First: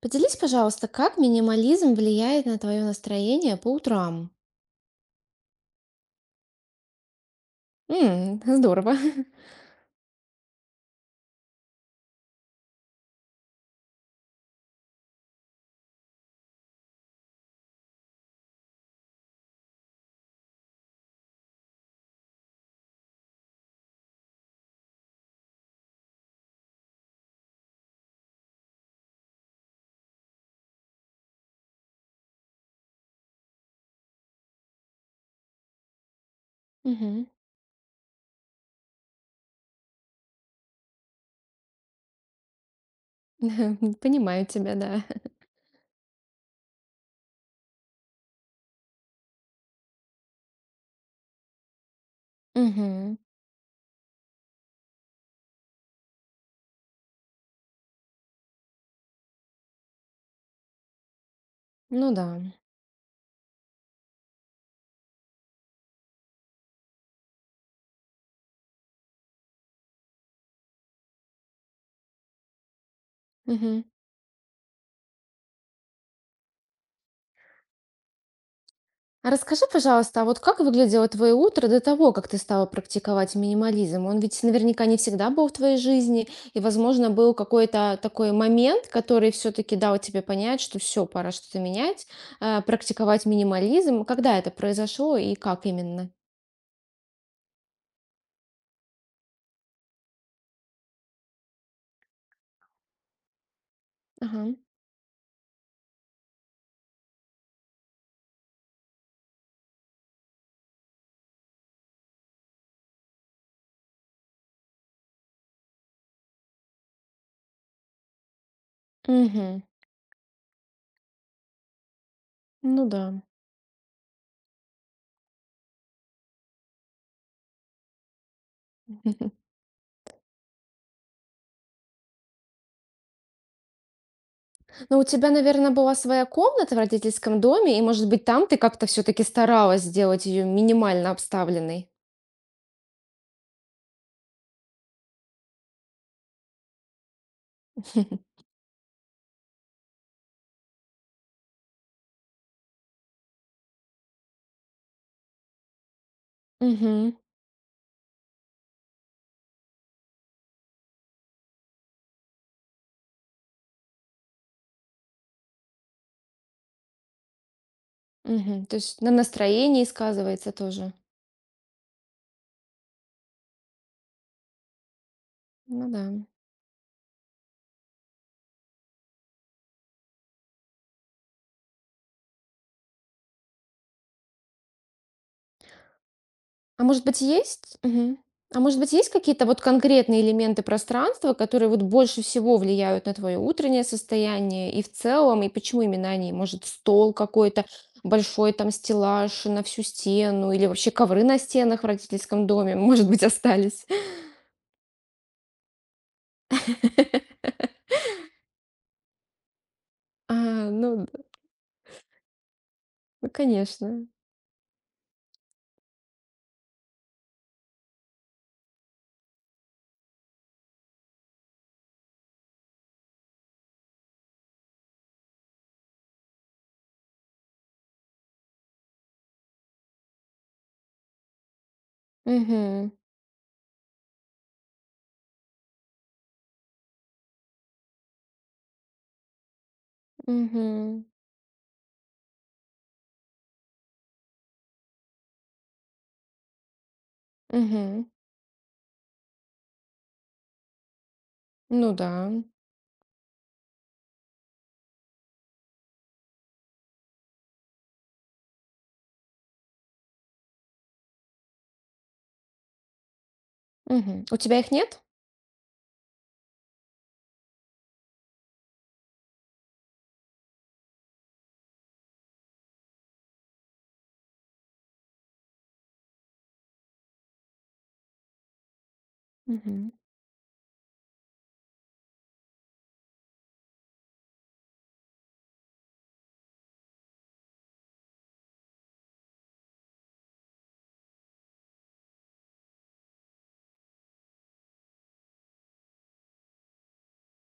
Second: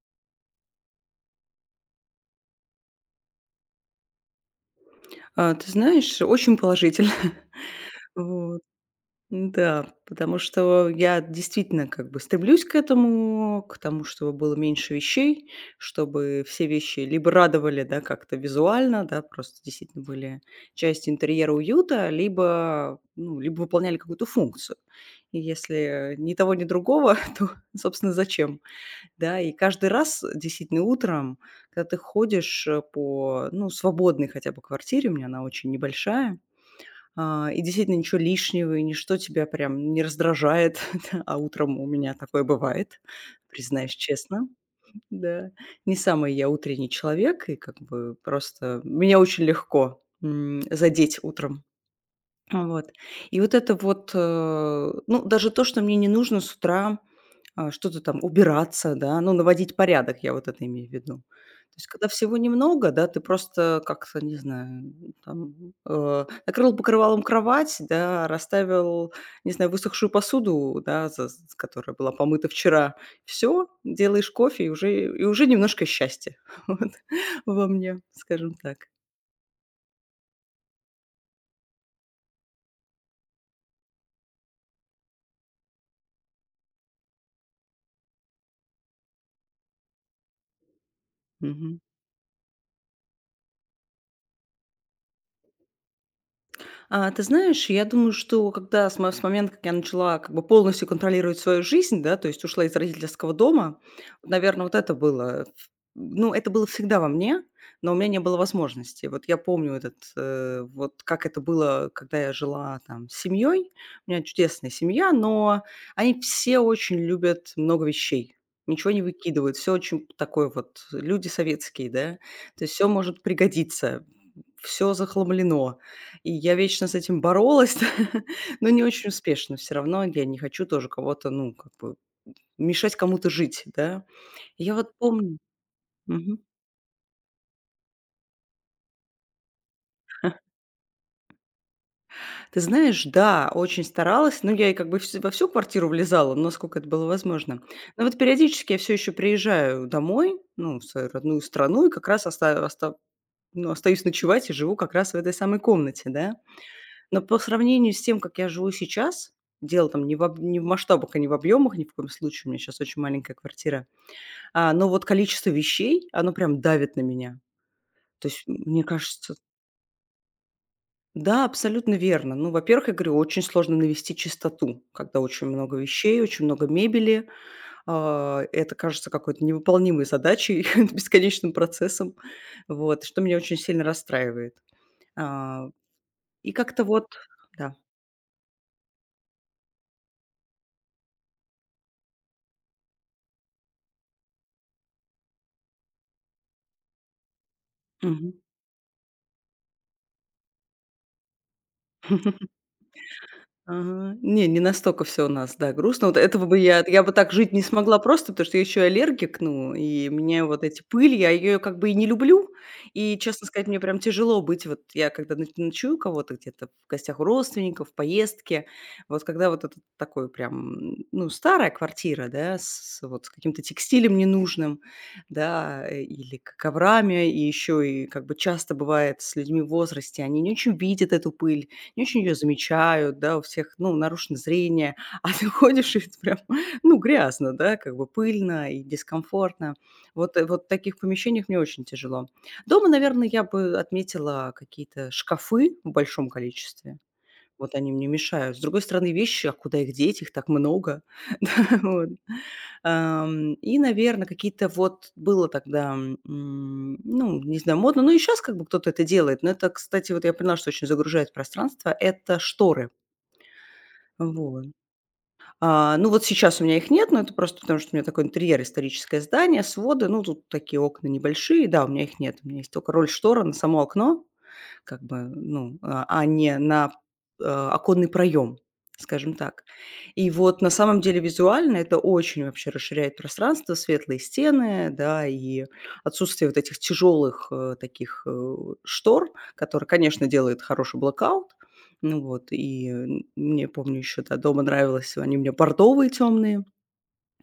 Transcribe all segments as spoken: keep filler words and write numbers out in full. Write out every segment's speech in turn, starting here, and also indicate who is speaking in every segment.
Speaker 1: Поделись, пожалуйста, как минимализм влияет на твое настроение по утрам?
Speaker 2: А, ты знаешь, очень положительно.
Speaker 1: М,
Speaker 2: Вот.
Speaker 1: здорово.
Speaker 2: Да, потому что я действительно как бы стремлюсь к этому, к тому, чтобы было меньше вещей, чтобы все вещи либо радовали, да, как-то визуально, да, просто действительно были частью интерьера уюта, либо, ну, либо выполняли какую-то функцию. И если ни того, ни другого, то, собственно, зачем? Да, и каждый раз действительно утром, когда ты ходишь э, по, ну, свободной хотя бы квартире, у меня она очень небольшая,
Speaker 1: Мгм.
Speaker 2: а, и действительно ничего лишнего, и ничто тебя прям не раздражает, да. А утром у меня такое бывает, признаюсь
Speaker 1: Понимаю
Speaker 2: честно.
Speaker 1: тебя, да.
Speaker 2: Да. Не самый я утренний человек, и как бы просто меня очень легко, м, задеть утром. Вот.
Speaker 1: Мгм.
Speaker 2: И вот это вот, э, ну, даже то, что мне не нужно с утра, а, что-то там убираться, да, ну, наводить порядок, я вот это имею в виду. То есть, когда
Speaker 1: Ну да.
Speaker 2: всего немного, да, ты просто как-то, не знаю, там, э, накрыл покрывалом кровать, да, расставил, не знаю, высохшую посуду, да, за- с- которая была помыта вчера. Все,
Speaker 1: Мгм.
Speaker 2: делаешь кофе, и уже, и уже немножко счастья вот, во мне, скажем так.
Speaker 1: А расскажи, пожалуйста, а вот как выглядело твое утро до того, как ты стала практиковать минимализм? Он ведь наверняка не всегда был в твоей жизни, и, возможно, был какой-то такой момент, который все-таки дал тебе понять, что все, пора что-то
Speaker 2: Мгм.
Speaker 1: менять, э, практиковать минимализм. Когда это произошло и как именно?
Speaker 2: А, ты знаешь, я думаю, что когда с мо с момента, как я начала как бы полностью контролировать свою жизнь, да, то есть ушла из родительского дома,
Speaker 1: Ага.
Speaker 2: наверное, вот это было ф ну, это было всегда во мне, но у меня не было возможности. Вот я помню этот, э, вот как это было, когда я жила там с семьей. У меня чудесная семья, но они все очень любят много вещей, ничего не выкидывают,
Speaker 1: Мгм.
Speaker 2: все очень такое вот люди советские, да. То есть
Speaker 1: Ну
Speaker 2: все
Speaker 1: да.
Speaker 2: может пригодиться, все захламлено. И я вечно с этим боролась, но не очень успешно. Все равно я не хочу тоже кого-то, ну, как бы мешать кому-то жить, да. И Я вот
Speaker 1: Но у тебя,
Speaker 2: помню.
Speaker 1: наверное, была своя
Speaker 2: Мгм.
Speaker 1: комната в родительском доме, и, может быть, там ты как-то все-таки старалась сделать ее минимально обставленной.
Speaker 2: Ты знаешь, да, очень старалась, но я и как бы вс во всю квартиру влезала, насколько это было возможно. Но вот периодически я все еще приезжаю домой, ну, в свою родную страну и как раз оста оста ну, остаюсь ночевать и живу как раз в этой самой комнате, да.
Speaker 1: Мгм.
Speaker 2: Но по сравнению с тем, как я живу сейчас, дело там не в об не в масштабах и не в объемах, ни в коем случае, у меня сейчас очень маленькая квартира, а, но вот количество вещей, оно прям давит на меня. То есть, м
Speaker 1: Мгм. То
Speaker 2: мне
Speaker 1: есть на
Speaker 2: кажется.
Speaker 1: настроении сказывается тоже.
Speaker 2: Да, абсолютно верно. Ну, во-первых, я говорю, очень сложно навести чистоту, когда очень много
Speaker 1: Ну да.
Speaker 2: вещей, очень много мебели. А, это кажется какой-то невыполнимой задачей, бесконечным процессом, вот, что меня очень сильно расстраивает. А, и
Speaker 1: А
Speaker 2: как-то
Speaker 1: может
Speaker 2: вот.
Speaker 1: быть,
Speaker 2: Да.
Speaker 1: есть мгм. А может быть, есть какие-то вот конкретные элементы пространства, которые вот больше всего влияют на твое утреннее состояние и в целом, и почему именно они? Может, стол какой-то
Speaker 2: Мгм.
Speaker 1: большой, там стеллаж на всю стену или вообще ковры на стенах в родительском доме, может быть, остались?
Speaker 2: Ага. Не, не настолько все у нас, да, грустно. Вот этого бы я я бы так жить не смогла просто, потому что я еще и аллергик, ну, и
Speaker 1: А,
Speaker 2: меня вот эти
Speaker 1: ну
Speaker 2: пыль,
Speaker 1: д
Speaker 2: я ее как бы и не люблю. И,
Speaker 1: ну,
Speaker 2: честно сказать, мне прям
Speaker 1: конечно.
Speaker 2: тяжело быть. Вот я когда ноч ночую у кого-то где-то в гостях у родственников, в поездке, вот когда вот этот такой прям, м, ну, старая квартира, да, с вот с каким-то текстилем ненужным, да, э, или к коврами, и еще и как бы часто бывает с людьми в возрасте, они не очень видят эту пыль, не очень ее
Speaker 1: Мгм,
Speaker 2: замечают, да, у всех, ну, нарушено зрение, а ты ходишь, и это прям, ну, грязно, да, как бы пыльно и дискомфортно. Вот, э, вот в таких
Speaker 1: мгм,
Speaker 2: помещениях мне очень тяжело. Дома, наверное, я бы отметила какие-то шкафы в большом количестве. Вот они
Speaker 1: мгм.
Speaker 2: мне мешают. С другой стороны, вещи, а куда их деть, их так много. Да,
Speaker 1: Ну
Speaker 2: вот.
Speaker 1: да.
Speaker 2: Ам, и, наверное, какие-то вот было тогда, м, ну, не знаю, модно, ну и сейчас, как бы кто-то это делает, но это, кстати, вот я поняла, что очень загружает пространство — это шторы.
Speaker 1: Мгм. У тебя
Speaker 2: Вот.
Speaker 1: их нет?
Speaker 2: А, ну, вот сейчас у меня их нет, но это просто потому, что у меня такой интерьер, историческое здание, своды, ну, тут такие окна небольшие. Да, у меня их нет, у меня есть только роль штора на само окно как бы, ну, а а не на, э, оконный проем, скажем так.
Speaker 1: Мгм.
Speaker 2: И вот на самом деле визуально это очень вообще расширяет пространство, светлые стены, да, и отсутствие вот этих тяжелых, э, таких, э, штор, которые, конечно, делают хороший блэкаут. Ну вот, и, м, мне, помню, еще, да, дома нравилось, они мне меня бордовые темные.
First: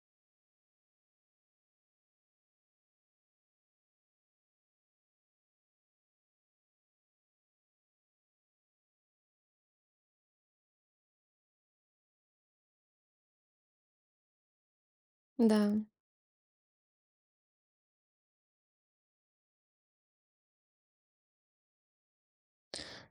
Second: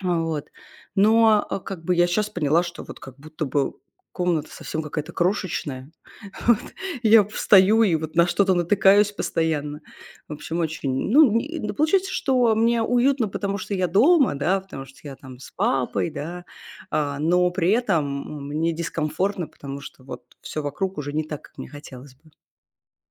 Speaker 2: А, вот. Но, а, как бы я сейчас поняла, что вот как будто бы комната совсем какая-то крошечная. Вот. Я встаю и вот на что-то натыкаюсь постоянно. В общем, очень, ну, не да, получается, что мне уютно, потому что я дома, да, потому что я там с
Speaker 1: Да.
Speaker 2: папой, да, а, но при этом мне дискомфортно, потому что вот все вокруг уже не так, как мне хотелось бы.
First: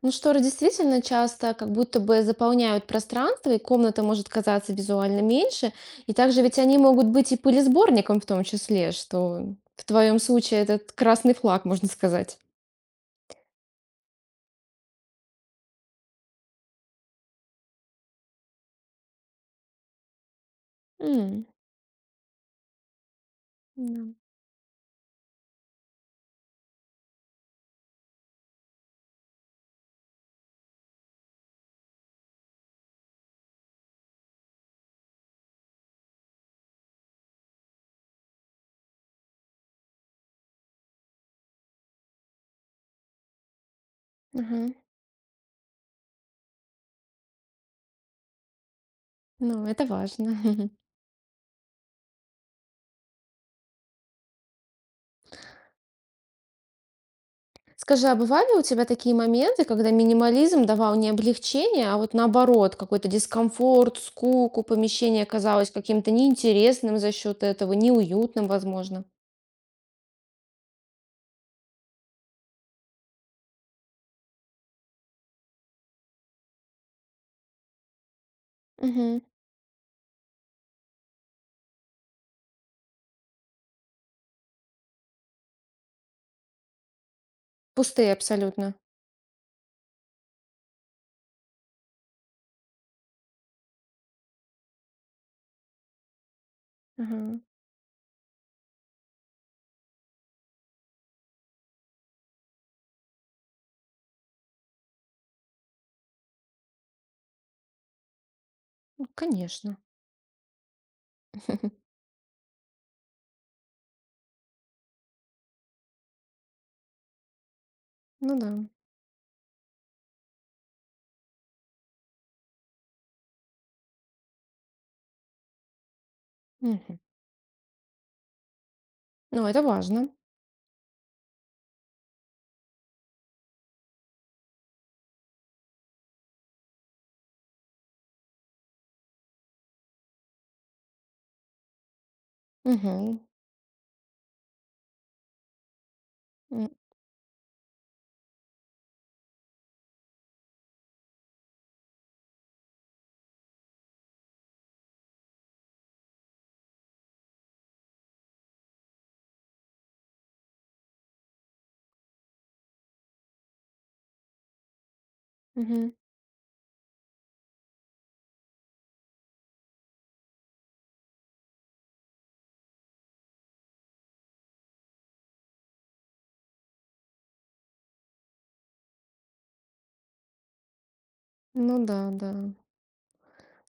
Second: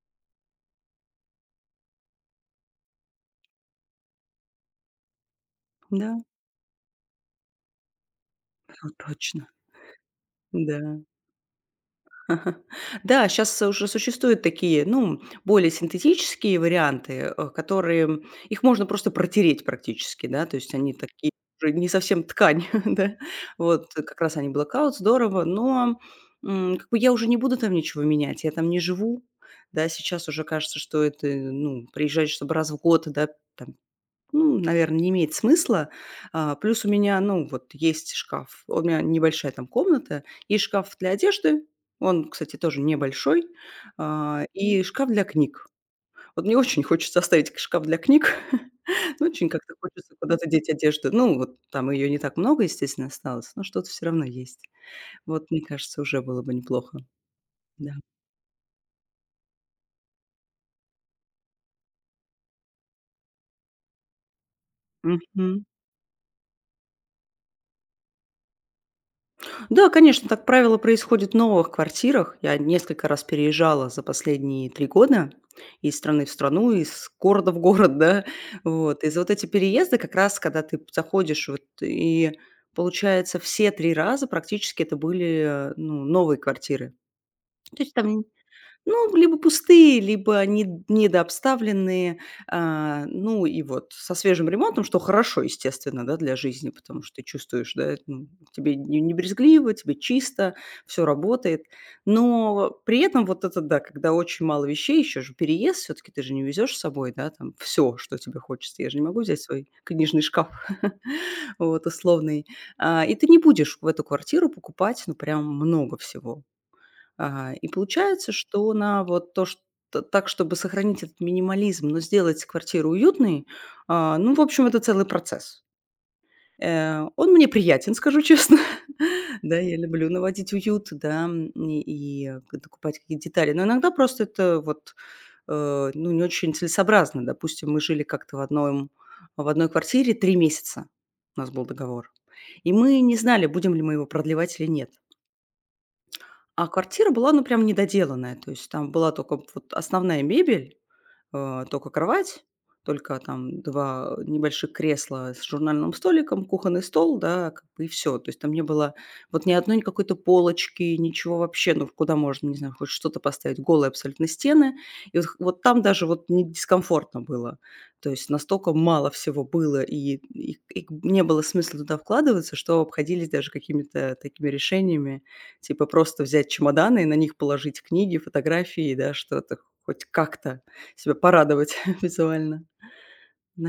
Speaker 1: Ну, шторы действительно часто как будто бы заполняют пространство, и комната может казаться визуально меньше.
Speaker 2: Да,
Speaker 1: И также ведь они могут быть и пылесборником в том числе,
Speaker 2: вот
Speaker 1: что
Speaker 2: точно.
Speaker 1: в твоем случае
Speaker 2: Да.
Speaker 1: этот красный флаг, можно сказать.
Speaker 2: Да, сейчас уже существуют такие, ну, более синтетические варианты, э, которые м, их можно просто протереть практически, да, то есть они такие
Speaker 1: М,
Speaker 2: уже не совсем ткань, да. Вот э,
Speaker 1: да.
Speaker 2: как раз они blackout, здорово, но, м, как бы я уже не буду там ничего менять, я там не живу. Да, сейчас уже кажется, что это, ну, приезжать, чтобы раз в год, да, там ну, наверное, не имеет смысла. А, плюс у меня, ну, вот есть шкаф. У меня небольшая там комната, и шкаф для одежды. Он, кстати, тоже небольшой. А,
Speaker 1: Ага.
Speaker 2: и шкаф для книг. Вот мне очень хочется оставить шкаф для книг. Ну, очень
Speaker 1: Ну,
Speaker 2: как-то
Speaker 1: это
Speaker 2: хочется
Speaker 1: важно.
Speaker 2: куда-то деть одежду. Ну, вот там ее не так много, естественно, осталось, но что-то все равно есть. Вот, мне кажется, уже было бы неплохо. Да.
Speaker 1: Скажи, а бывали у тебя такие моменты, когда минимализм давал не облегчение, а вот наоборот, какой-то дискомфорт, скуку, помещение
Speaker 2: Мгм.
Speaker 1: казалось каким-то неинтересным за счет этого, неуютным, возможно?
Speaker 2: Да, конечно, так правило происходит в новых квартирах. Я несколько раз переезжала за последние три года из страны в страну, из города в город, да. Вот. И
Speaker 1: Мгм.
Speaker 2: за вот эти переезды как раз, когда ты заходишь вот и, получается, все три раза практически это были, э, ну, новые квартиры. То есть
Speaker 1: Пустые
Speaker 2: там
Speaker 1: абсолютно.
Speaker 2: ну, либо пустые, либо не недообставленные. А, ну и вот со свежим ремонтом, что хорошо, естественно, да, для жизни, потому что ты
Speaker 1: Мгм.
Speaker 2: чувствуешь, да, ну, тебе не не брезгливо, тебе чисто, все работает. Но при этом вот это да, когда очень мало вещей, еще же переезд, все таки ты же не везешь с собой, да, там все, что тебе хочется. Я же не
Speaker 1: Ну,
Speaker 2: могу взять свой
Speaker 1: конечно.
Speaker 2: книжный шкаф, вот, условный. А, и ты не будешь в эту квартиру покупать, ну, прям много всего. А, и получается,
Speaker 1: Ну да.
Speaker 2: что на вот то, что так, чтобы сохранить этот минимализм, но сделать квартиру уютной, а, ну, в общем, это целый процесс.
Speaker 1: Мгм.
Speaker 2: Э, он мне приятен, скажу честно.
Speaker 1: Ну,
Speaker 2: Да,
Speaker 1: это
Speaker 2: я
Speaker 1: важно.
Speaker 2: люблю наводить уют, да, м, и, и, э, к- докупать какие-то детали. Но иногда просто это вот, э, ну, не очень целесообразно. Допустим, мы жили как-то в одном, в одной квартире три месяца. У нас был договор. И мы не
Speaker 1: Мгм.
Speaker 2: знали, будем ли мы его продлевать или нет.
Speaker 1: М,
Speaker 2: А квартира была, ну, прям недоделанная. То есть там была только вот основная мебель, э, тока кровать, только там два небольших кресла с журнальным столиком, кухонный стол, да, как бы и все. То есть там не было вот ни одной какой-то полочки, ничего вообще, ну, куда можно, не знаю, хоть что-то поставить, голые абсолютно стены. И вот х вот там
Speaker 1: мгм.
Speaker 2: даже вот не дискомфортно было. То есть настолько мало всего было, и и и не было смысла туда вкладываться, что обходились даже какими-то такими решениями, типа просто взять чемоданы и на них положить книги, фотографии, да, что-то хоть как-то. Себя порадовать
Speaker 1: Ну да, да.
Speaker 2: визуально.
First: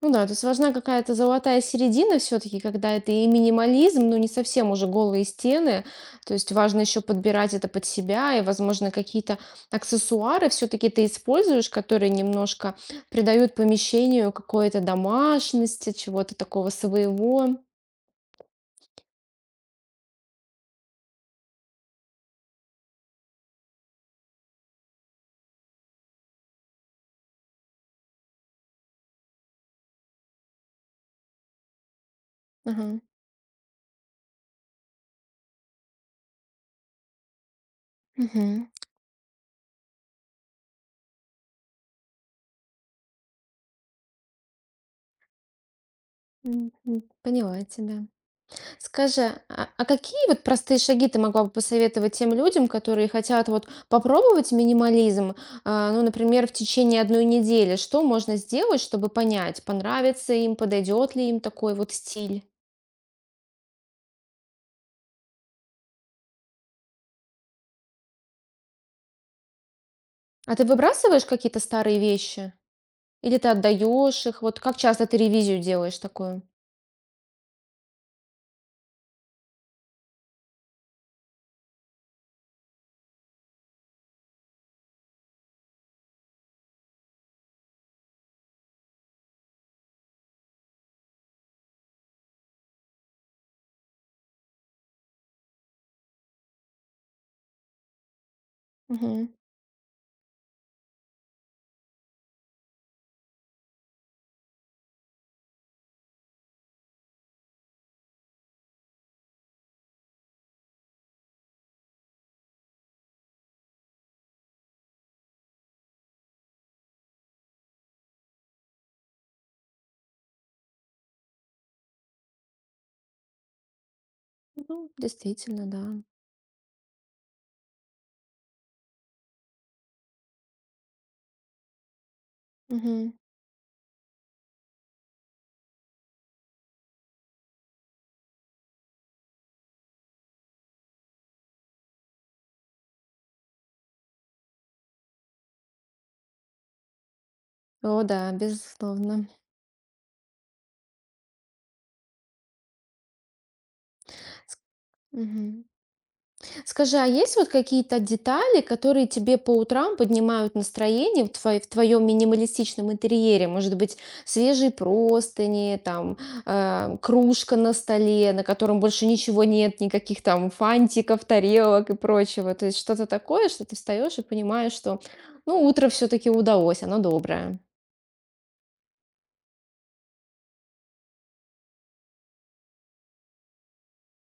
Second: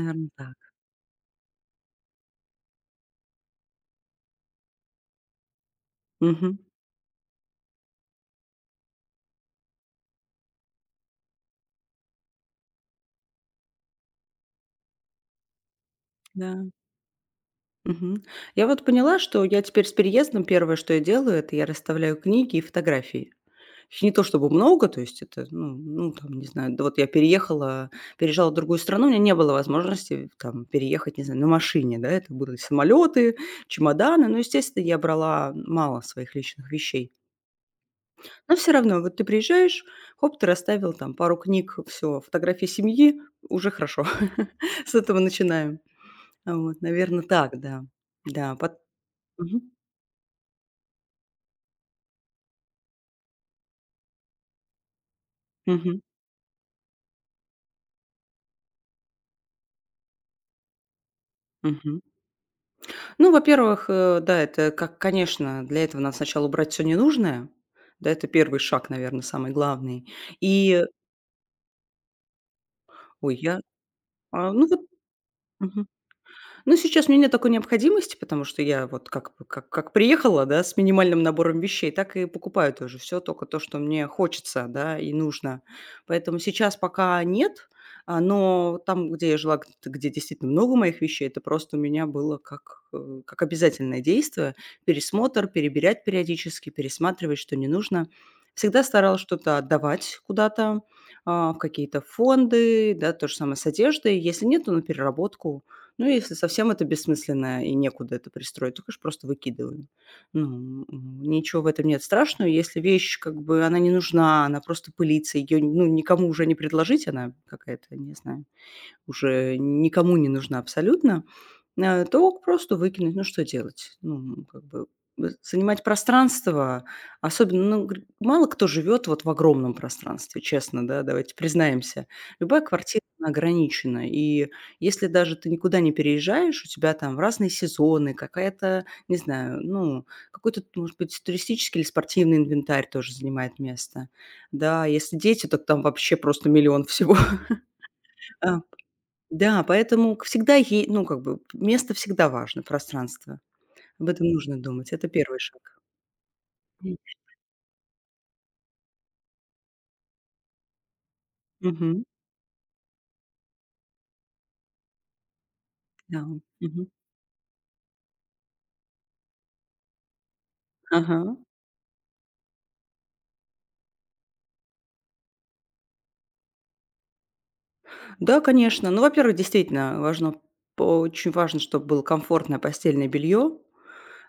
Speaker 1: Ну да, то есть
Speaker 2: так.
Speaker 1: важна какая-то золотая середина все-таки, когда это и минимализм, но не совсем уже голые стены. То есть
Speaker 2: Мгм.
Speaker 1: важно еще подбирать это под себя, и, возможно, какие-то аксессуары все-таки ты используешь, которые немножко придают помещению какой-то домашности, чего-то
Speaker 2: Да.
Speaker 1: такого своего.
Speaker 2: Мгм. Я вот поняла, что я теперь с переездом первое, что я делаю, это я расставляю книги и фотографии. Ещё не то чтобы много, то есть это, ну ну, там, не знаю, да, вот я переехала, переезжала в другую страну, у меня не было возможности там переехать, не знаю, на машине, да. Это были
Speaker 1: Ага.
Speaker 2: самолеты, чемоданы, но, естественно, я брала мало своих личных вещей. Но
Speaker 1: Мгм.
Speaker 2: все равно, вот ты приезжаешь, хоп, ты расставил там пару книг, все фотографии семьи, уже хорошо. С этого начинаем. А
Speaker 1: М,
Speaker 2: Вот,
Speaker 1: м,
Speaker 2: наверно, так,
Speaker 1: поняла
Speaker 2: да.
Speaker 1: тебя.
Speaker 2: Да, пот
Speaker 1: Скажи, а,
Speaker 2: Мгм.
Speaker 1: а какие вот простые шаги ты могла бы посоветовать тем людям, которые хотят вот попробовать минимализм, а,
Speaker 2: Мгм.
Speaker 1: ну, например, в течение одной недели? Что можно сделать, чтобы понять, понравится им, подойдет ли им такой вот
Speaker 2: Мгм.
Speaker 1: стиль?
Speaker 2: Ну, во-первых, э, да, это как, конечно, для этого надо сначала убрать все ненужное. Да, это первый шаг, наверное, самый главный.
Speaker 1: А ты
Speaker 2: И,
Speaker 1: выбрасываешь какие-то старые вещи?
Speaker 2: ой,
Speaker 1: Или ты
Speaker 2: я,
Speaker 1: отдаешь их?
Speaker 2: а,
Speaker 1: Вот
Speaker 2: ну
Speaker 1: как
Speaker 2: вот.
Speaker 1: часто ты ревизию делаешь такую?
Speaker 2: Ну, сейчас у меня нет такой необходимости, потому что я вот как бы как как приехала, да, с минимальным набором вещей, так и покупаю тоже все только то, что мне хочется, да, и нужно. Поэтому сейчас пока нет, а, но там, где я жила, г где действительно много моих вещей, это просто у меня было как, э, как обязательное действие: пересмотр, перебирать периодически, пересматривать, что не нужно. Всегда старалась что-то отдавать куда-то, а, в какие-то фонды, да, то же самое с одеждой. Если нет, то на переработку. Ну, если совсем это бессмысленно и некуда это пристроить, то, конечно, просто выкидываем. Ну, м, ничего в этом нет страшного. Если вещь, как бы, она не нужна, она просто пылится, ее, ну, никому уже не предложить, она какая-то, не знаю, уже никому не нужна абсолютно, э, то просто выкинуть. Ну, что делать? Ну, как бы
Speaker 1: Ну,
Speaker 2: з
Speaker 1: действительно,
Speaker 2: занимать
Speaker 1: да.
Speaker 2: пространство, особенно, ну, гр мало кто живет вот в огромном пространстве, честно, да, давайте признаемся. Любая квартира,
Speaker 1: Мгм.
Speaker 2: она ограничена, и если даже ты никуда не переезжаешь, у тебя там в разные сезоны какая-то, не знаю, ну, какой-то, может быть, туристический или спортивный инвентарь тоже занимает место. Да, если дети, то там вообще просто миллион всего.
Speaker 1: О да, безусловно.
Speaker 2: Да, поэтому к всегда ей, ну, как бы место всегда важно, пространство. Об этом
Speaker 1: С
Speaker 2: нужно думать. Это первый
Speaker 1: мгм.
Speaker 2: шаг.
Speaker 1: Скажи,
Speaker 2: М.
Speaker 1: а есть вот какие-то детали, которые тебе по утрам поднимают настроение в твоё в
Speaker 2: Мгм.
Speaker 1: твоем минималистичном интерьере? Может быть, свежие простыни, там,
Speaker 2: Да. Мгм.
Speaker 1: э, кружка на столе, на котором больше ничего нет, никаких там фантиков,
Speaker 2: Ага.
Speaker 1: тарелок и прочего. То есть что-то такое, что ты встаешь и понимаешь, что, ну, утро все-таки удалось, оно доброе.
Speaker 2: Да, конечно. Ну, во-первых, действительно важно, п очень важно, чтобы было комфортное постельное белье.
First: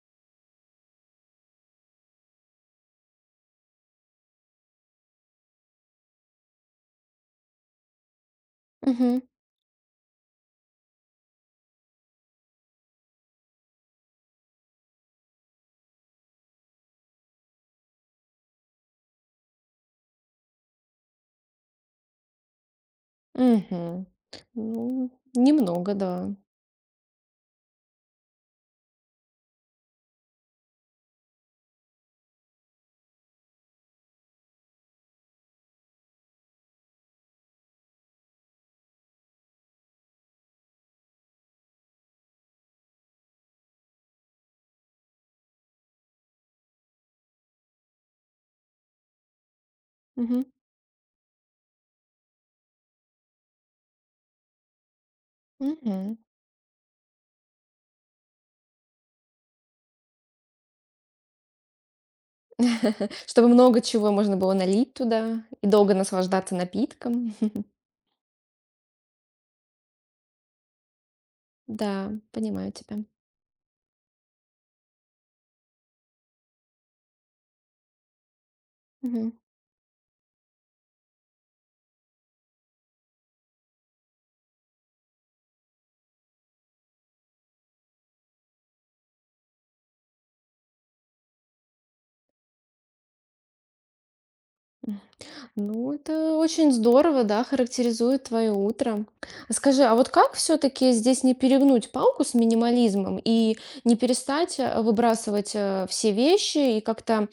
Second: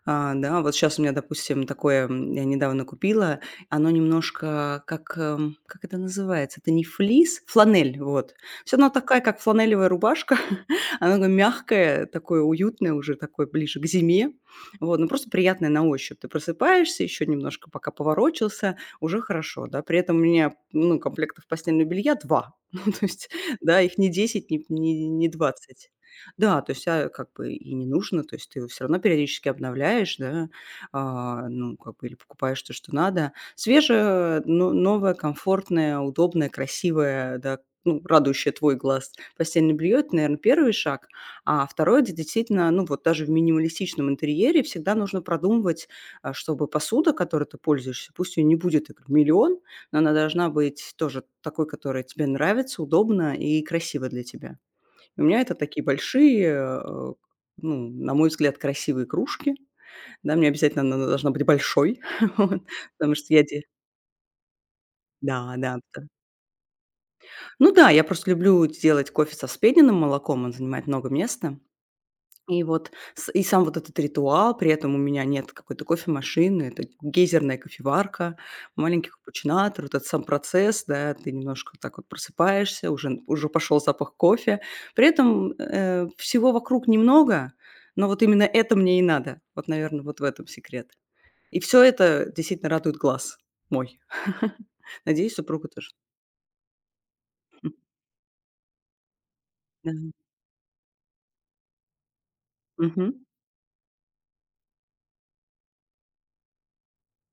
Speaker 2: А, да, вот сейчас у меня, допустим, такое, м, я недавно купила, оно немножко как, эм, как это называется? Это не флис, фланель, вот. То есть она
Speaker 1: Мгм.
Speaker 2: такая, как фланелевая рубашка, она такая мягкая, такое уютное уже, такое ближе к зиме, вот, ну, просто приятная на ощупь. Ты просыпаешься, еще немножко пока поворочился, уже хорошо, да. При этом у меня, ну, комплектов постельного белья два, ну, то есть, да, их
Speaker 1: Мгм.
Speaker 2: не десять, не не
Speaker 1: Ну,
Speaker 2: не двадцать.
Speaker 1: немного, да.
Speaker 2: Да, то есть, а, как бы и не нужно, то есть ты его всё равно периодически обновляешь, да, а, ну, как бы или покупаешь то, что надо. Свежее, но новое, комфортное, удобное, красивое, да, ну, радующее твой глаз постельное белье- это, наверное, первый шаг. А второе- это действительно, ну, вот даже в минималистичном интерьере всегда нужно продумывать, а, чтобы посуда, которой ты пользуешься, пусть ее не будет их одной но она
Speaker 1: Мгм.
Speaker 2: должна быть тоже такой, которая тебе нравится, удобна и красива для тебя. У меня это такие
Speaker 1: Мгм.
Speaker 2: большие, э, ну, на мой взгляд, красивые кружки. Да, мне обязательно она должна быть большой, вот, потому что я
Speaker 1: Чтобы
Speaker 2: де
Speaker 1: много чего можно было налить
Speaker 2: Да,
Speaker 1: туда и
Speaker 2: да,
Speaker 1: долго
Speaker 2: да.
Speaker 1: наслаждаться напитком.
Speaker 2: Ну да, я просто люблю делать кофе со вспененным молоком, он занимает много места.
Speaker 1: Да,
Speaker 2: И
Speaker 1: понимаю
Speaker 2: вот
Speaker 1: тебя.
Speaker 2: с и сам вот этот ритуал, при этом у меня нет какой-то кофемашины, это гейзерная кофеварка, маленький
Speaker 1: Мгм.
Speaker 2: капучинатор, вот этот сам процесс, да, ты немножко вот так вот просыпаешься, уже уже пошел запах кофе. При этом, э, всего вокруг немного, но вот именно это мне и надо. Вот, наверное вот в этом секрет. И все это действительно радует глаз мой. Надеюсь, супруга тоже.
Speaker 1: Ну, это очень здорово, да,
Speaker 2: М,
Speaker 1: характеризует твое утро. А скажи,
Speaker 2: да.
Speaker 1: а вот как все-таки здесь не перегнуть палку с минимализмом
Speaker 2: Мгм.
Speaker 1: и не перестать э, выбрасывать э, все вещи и как-то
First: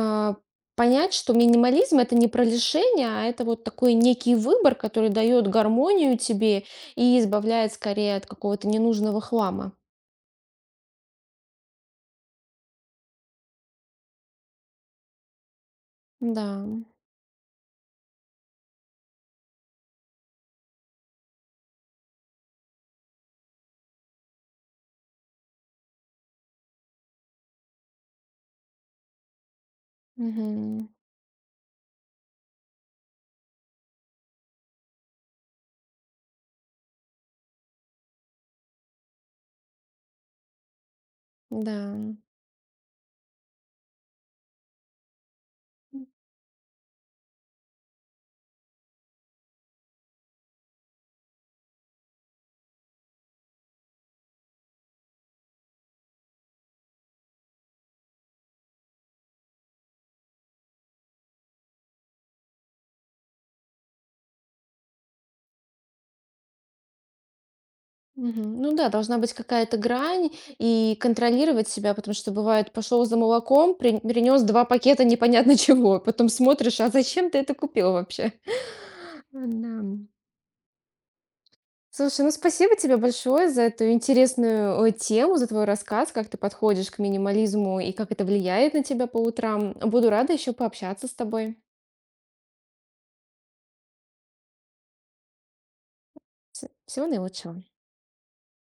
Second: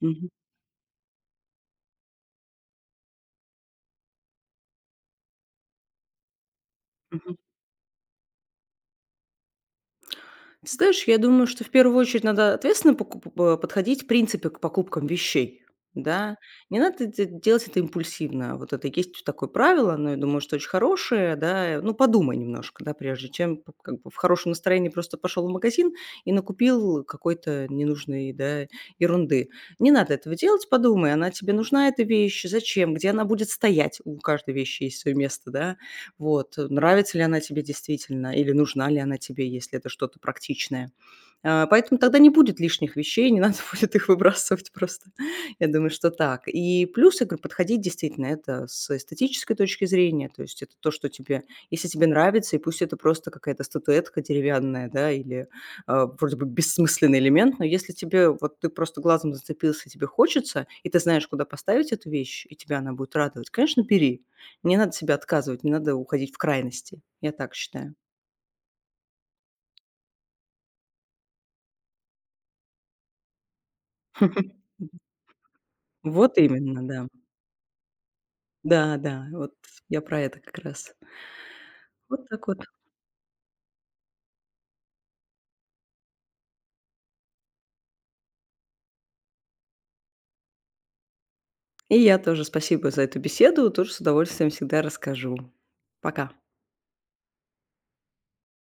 Speaker 2: Мгм.
Speaker 1: понять, что минимализм это не про лишение, а это вот такой некий выбор, который дает гармонию тебе и
Speaker 2: Мгм.
Speaker 1: избавляет скорее от какого-то ненужного хлама.
Speaker 2: Ты знаешь, я думаю, что в первую очередь надо ответственно покуп э, подходить в принципе к покупкам вещей, да.
Speaker 1: Да,
Speaker 2: Не надо де делать это импульсивно. Вот это есть вот такое правило, но я думаю, что очень хорошее, да. Ну, подумай немножко, да, прежде чем п как бы в хорошем настроении просто пошел в магазин и накупил какой-то ненужной, да, ерунды. Не надо этого делать,
Speaker 1: мгм,
Speaker 2: подумай, она тебе нужна эта вещь, зачем, где она будет стоять? У каждой вещи есть свое место, да. Вот, э, нравится ли она тебе действительно или нужна ли она тебе, если это что-то практичное. А,
Speaker 1: да.
Speaker 2: поэтому тогда не будет лишних вещей, не надо будет их выбрасывать просто. Я думаю, что так. И плюс, я говорю, подходить действительно это с эстетической точки зрения, то есть это то, что тебе, если тебе нравится, и пусть это просто какая-то статуэтка деревянная, да, или а, вроде бы бессмысленный элемент, но если тебе, вот ты просто глазом зацепился, и тебе хочется, и ты знаешь, куда поставить эту вещь, и тебя она будет радовать, конечно, бери. Не надо себя отказывать, не надо уходить в крайности. Я так считаю.
Speaker 1: Мгм. Ну да, должна быть какая-то грань и контролировать себя, потому что бывает, пошел за молоком, принес два пакета непонятно чего, потом
Speaker 2: Вот
Speaker 1: смотришь,
Speaker 2: именно,
Speaker 1: а
Speaker 2: да.
Speaker 1: зачем ты это купил вообще?
Speaker 2: Да, да, вот
Speaker 1: Да.
Speaker 2: я про это как раз.
Speaker 1: Слушай,
Speaker 2: Вот
Speaker 1: ну
Speaker 2: так вот.
Speaker 1: спасибо тебе большое за эту интересную э, тему, за твой рассказ, как ты подходишь к минимализму и как это влияет на тебя по утрам. Буду рада еще пообщаться с тобой.
Speaker 2: И я тоже спасибо за эту беседу, тоже с удовольствием всегда расскажу. Пока.
Speaker 1: Вс- Всего наилучшего.